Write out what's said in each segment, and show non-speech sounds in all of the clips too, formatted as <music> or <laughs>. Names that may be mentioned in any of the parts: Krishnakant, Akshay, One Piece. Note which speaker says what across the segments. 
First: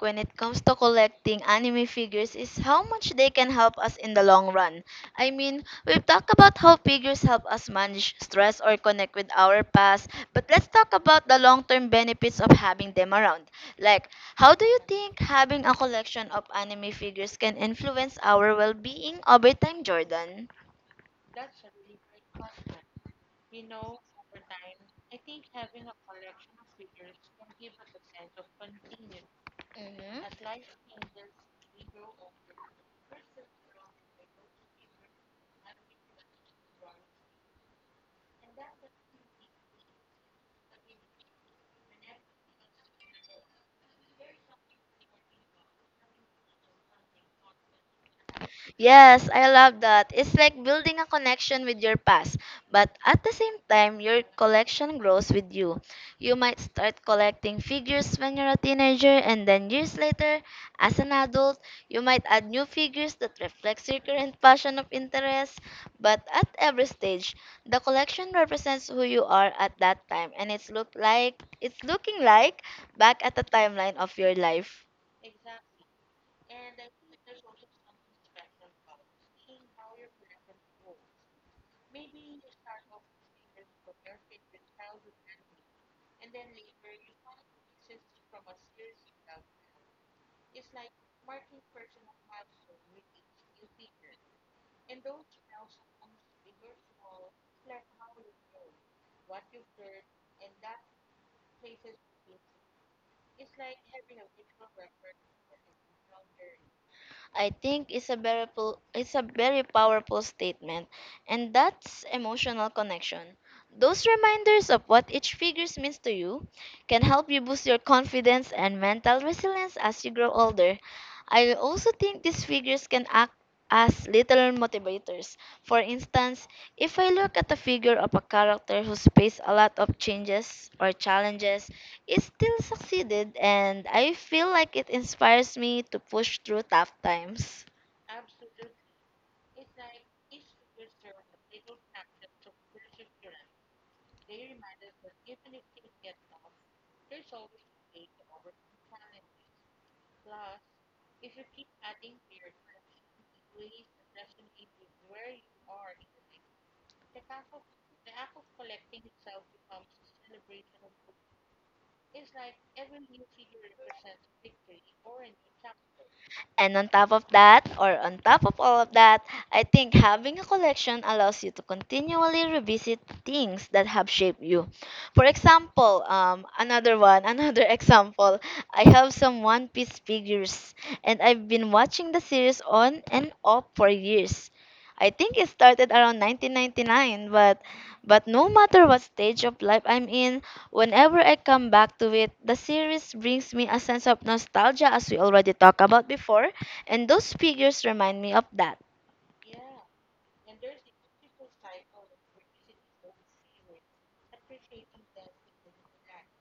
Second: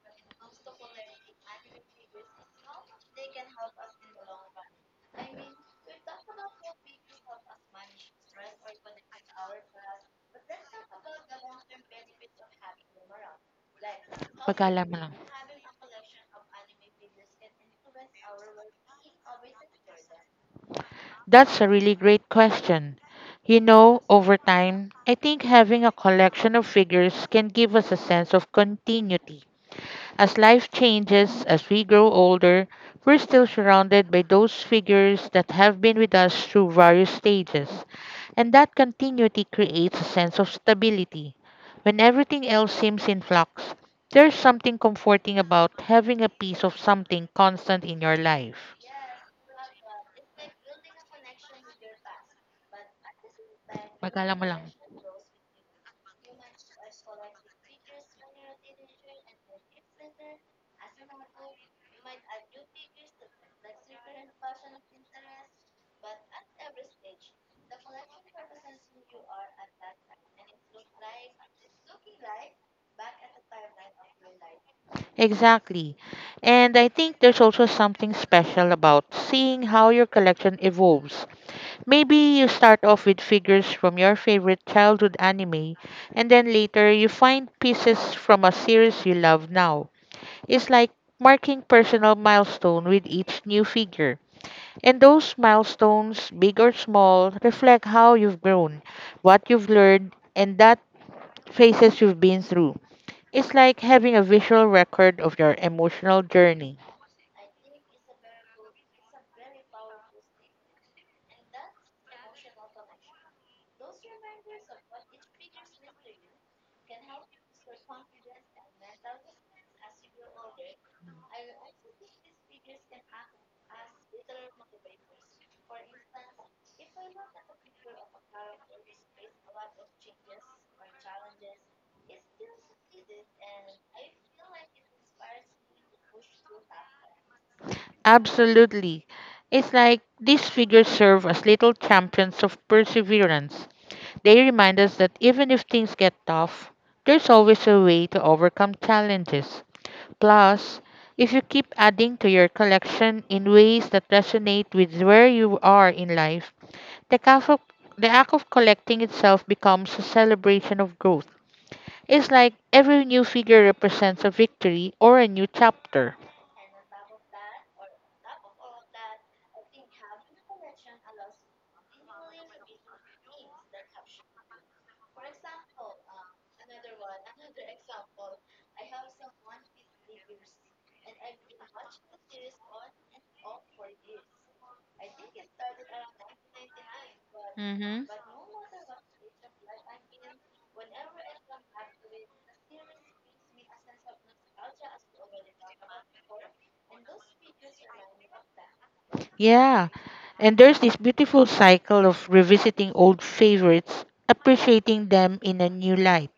Speaker 1: when it comes to collecting anime figures is how much they can help us in the long run. I mean, we've talked about how figures help us manage stress or connect with our past, but let's talk about the long term benefits of having them around. Like, how do you think having a collection of anime figures can influence our well being over time, Jordan?
Speaker 2: That's a really great question. You know, over time, I think having a collection of figures can give us a sense of continuity. As life
Speaker 1: Mm-hmm.
Speaker 2: changes, as we grow older, we're still surrounded by those figures that have been with us through various stages. And that continuity creates a sense of stability. When everything else seems in flux, there's something comforting about having a piece of something constant in your life.
Speaker 1: Yes, I love that. It's like building a connection with your past, but at the same time, your
Speaker 2: Magala mo lang.
Speaker 1: collection grows with you. You might start collecting figures when you're a teenager, and then years later, as an adult, you might add new figures that reflects your current passion of interest. But at every stage, the collection represents who you are at that time, and it's looking like back at the timeline of your life.
Speaker 2: Exactly. And I think there's also something special about seeing how your collection evolves. Maybe you start off with figures from your favorite childhood anime, and then later you find pieces from a series you love now is like marking personal milestone with each new figure. And those milestones, big or small, reflect how you've grown, what you've learned, and that phases you've been through. It's like having a visual record of your emotional journey.
Speaker 1: I think is a very powerful statement, and that's emotional connection. Those reminders of what each figure means to you can help you boost your confidence and mental resilience as you grow older. I also think these figures can act as little motivators. For instance, if I look at the figure of a character who's faced a lot of changes or challenges, it still succeeded and I feel like it inspires me to push through tough times.
Speaker 2: Absolutely. It's like these figures serve as little champions of perseverance. They remind us that even if things get tough, there's always a way to overcome challenges. Plus, if you keep adding to your collection in ways that resonate with where you are in life, the act of, the act of collecting itself becomes a celebration of growth. It's like every new figure represents a victory or a new chapter.
Speaker 1: And on top of that, or on top of all of that, I think having a collection allows you to continually revisit things that have shaped you. For example, <laughs> another example, I have some One Piece figures, and I've been watching the series on and off for years. I think it started around 1999, but
Speaker 2: hmm
Speaker 1: but no matter what stage of life I'm in, whenever I come back to it, the series brings me a sense of nostalgia, as we already talked about before, and those figures remind me of that.
Speaker 2: Yeah. And there's this beautiful cycle of revisiting old favorites, appreciating them in a new light,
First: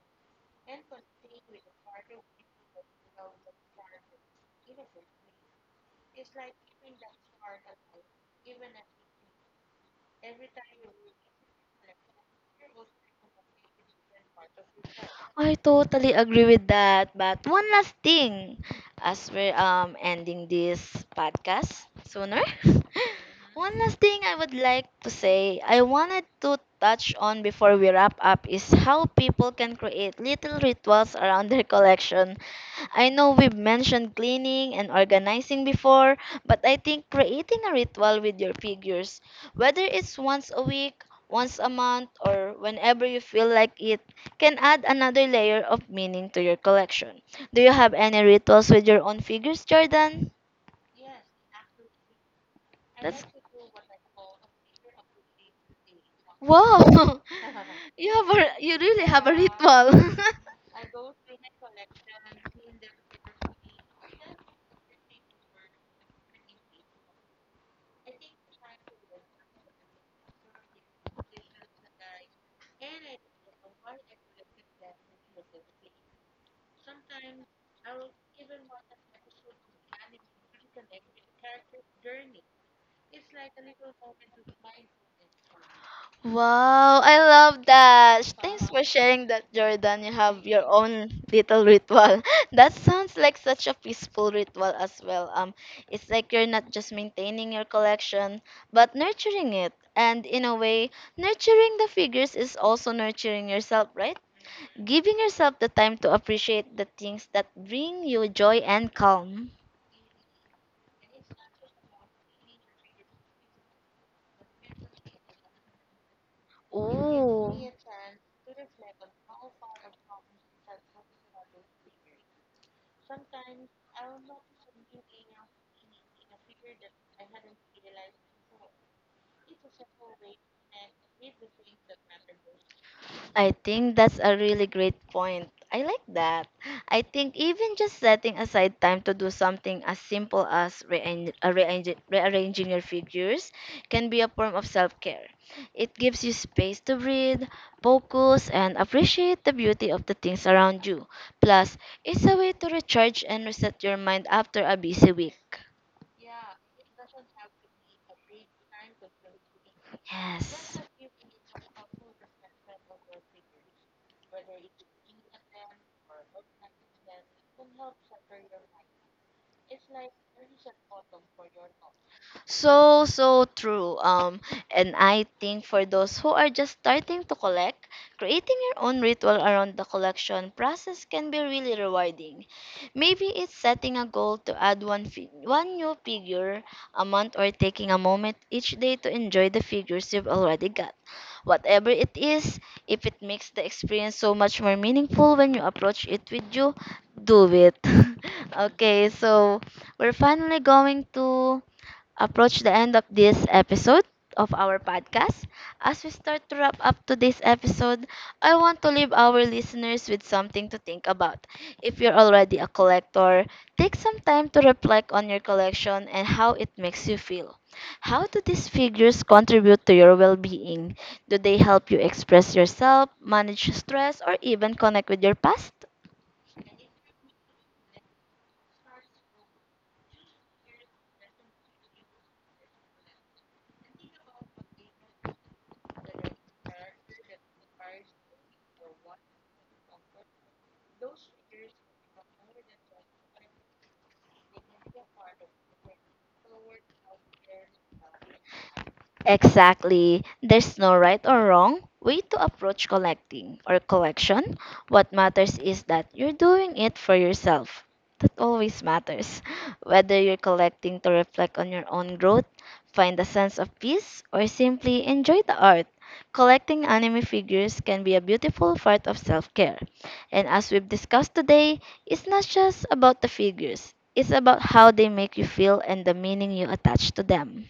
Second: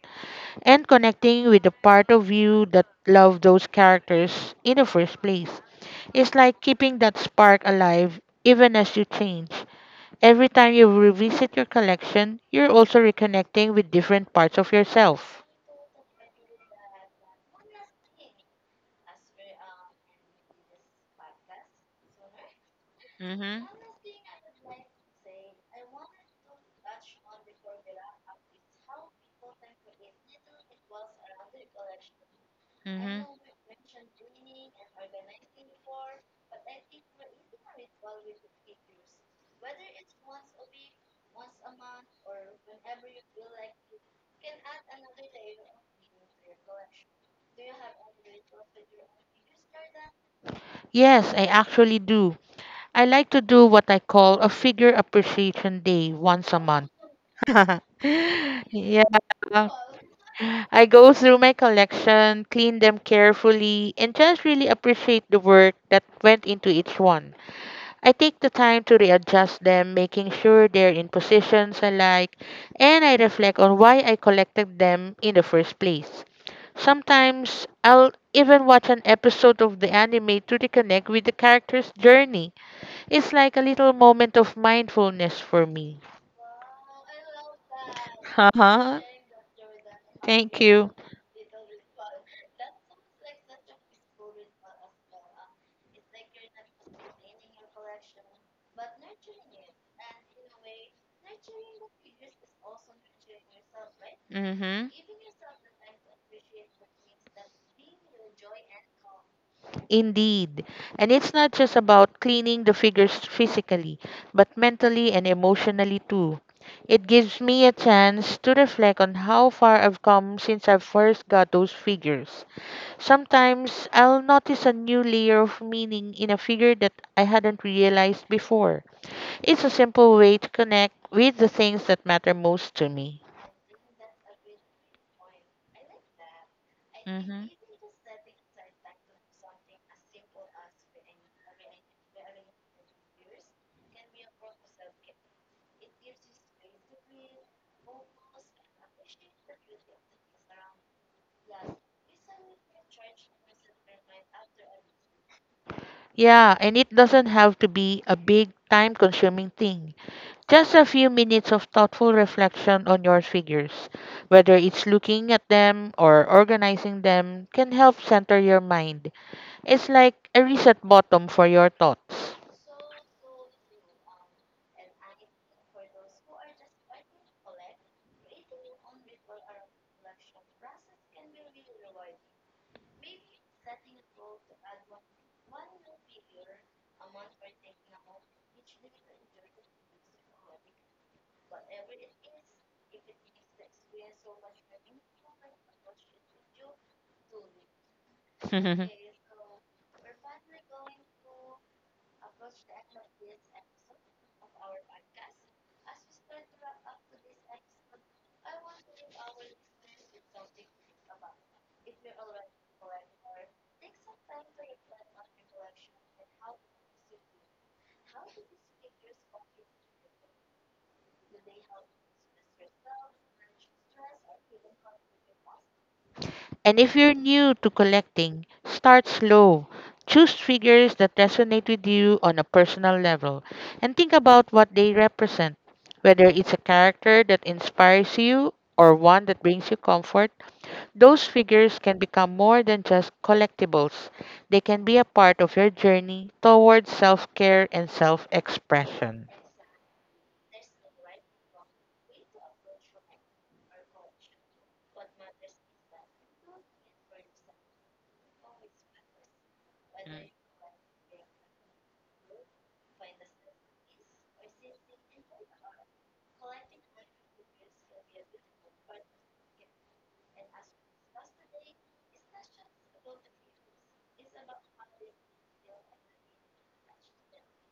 Speaker 2: and connecting with the part of you that loved those characters in the first place. It's like keeping that spark alive even as you change. Every time you revisit your collection, you're also reconnecting with different parts of yourself.
Speaker 1: I totally agree with that. But one last thing, as we're ending this podcast sooner, <laughs>
Speaker 2: Mm-hmm.
Speaker 1: one last thing I would like to say, I wanted to touch on before we wrap up is how people can create little rituals around their collection. I
Speaker 2: Mm-hmm.
Speaker 1: know we've mentioned cleaning and organizing before, but I think creating a ritual with your figures, whether it's once a week, once a month, or whenever you feel like it, can add another layer of meaning to your collection. Do you have any rituals with your own figures, Jordan?
Speaker 2: Yes, I actually do. I
Speaker 1: That's
Speaker 2: like to do what I call a figure appreciation day once a month.
Speaker 1: wow.
Speaker 2: <laughs>
Speaker 1: <laughs> You
Speaker 2: Yeah.
Speaker 1: really have a ritual. <laughs>
Speaker 2: I go through my collection, clean them carefully, and just really appreciate the work that went into each one. I take the time to readjust them, making sure they're in positions I like, and I reflect on why I collected them in the first place. Sometimes I'll even watch an episode of the anime to reconnect with the character's journey. It's like a little moment of mindfulness for me.
Speaker 1: Wow, I love that. Thanks for
Speaker 2: uh
Speaker 1: sharing that, Jordan. You have
Speaker 2: Thank
Speaker 1: your
Speaker 2: you.
Speaker 1: own little ritual. <laughs> That sounds like such a peaceful ritual as well. It's like you're not just maintaining your collection, but nurturing it. And in a way, nurturing the figures is also nurturing yourself, right?
Speaker 2: Mm-hmm.
Speaker 1: Giving yourself the time to appreciate the things that bring you joy and calm.
Speaker 2: Indeed. And it's not just about cleaning the figures physically, but mentally and emotionally too. It gives me a
Speaker 1: Ooh,
Speaker 2: chance to reflect on how far I've come since I first got those figures. Sometimes I'll notice a new layer of meaning in a figure that I hadn't realized before. It's a simple way to connect with the things that matter most to me.
Speaker 1: I think that's a really great point. I like that. I think even just setting aside time to do something as simple as rearranging your figures can be a form of self care. It gives you space to breathe, focus, and appreciate the beauty of the things around you. Plus, it's a way to recharge and reset your mind after a busy week.
Speaker 2: Yeah, and it doesn't have to be a big time consuming thing. Just
Speaker 1: Yes.
Speaker 2: a few minutes of thoughtful reflection on your figures, whether it's looking at them or organizing them, can help center your mind. It's like a reset button for your thoughts.
Speaker 1: So true. And I think for those who are just starting to collect, creating your own ritual around the collection process can be really rewarding. Maybe it's setting a goal to add one new figure a month or taking a moment each day to enjoy the figures you've already got. Whatever it is, if it makes the experience so much more meaningful when you approach it with you, do it. <laughs>
Speaker 2: <laughs>
Speaker 1: Okay, so we're finally going to approach the end of this episode of our podcast. As we start to wrap up today's episode, I want to leave our listeners with something to think about. If you're already a collector, take some time to reflect on your collection and how it makes you feel. How do these figures contribute to your well being? Do they help you express yourself, manage stress, or even connect with your past?
Speaker 2: And if you're new to collecting, start slow. Choose figures that resonate with you on a personal level and think about what they represent, whether it's a character that inspires you or one that brings you comfort. Those figures can become more than just collectibles. They can be a part of your journey towards self-care and self-expression.
Speaker 1: Exactly. There's no right or wrong way to approach collecting or collection. What matters is that you're doing it for yourself. That always matters. Whether you're collecting to reflect on your own growth, find a sense of peace, or simply enjoy the art, collecting anime figures can be a beautiful part of self care. And as we've discussed today, it's not just about the figures, it's about how they make you feel and the meaning you attach to them.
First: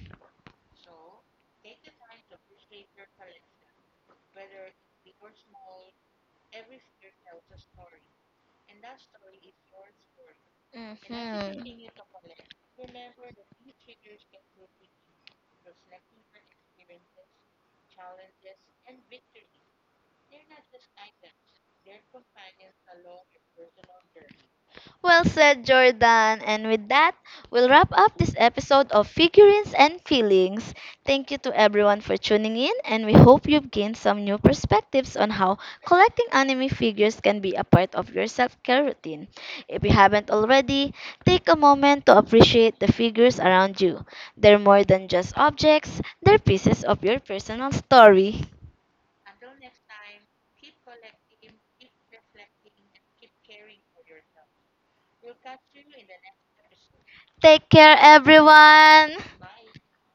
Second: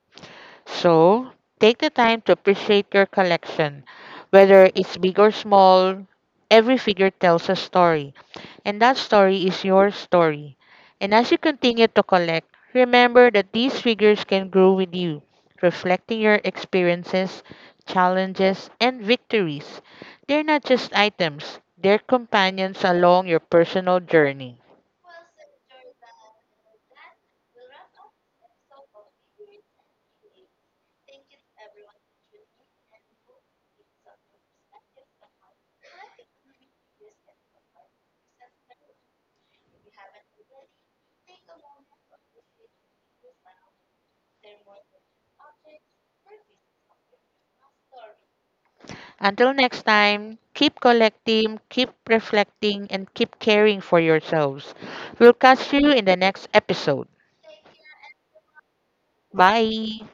Speaker 2: So take the time to appreciate your collection. Whether it's big or small, every figure tells a story. And that story is your story. And as you continue to collect, remember that these figures can grow with you, reflecting your experiences, challenges, and victories. They're not just items, they're companions along your personal journey.
Speaker 1: Well said, Jordan. And with that, we'll wrap up this episode of Figurines and Feelings. Thank you to everyone for tuning in, and we hope you've gained some new perspectives on how collecting anime figures can be a part of your self care routine. If you haven't already, take a moment to appreciate the figures around you. They're more than just objects, they're pieces of your personal story.
Speaker 2: Until next time, keep collecting, keep reflecting, and keep caring for yourselves. We'll catch you in the next episode.
Speaker 1: Take care, everyone!
Speaker 2: Bye.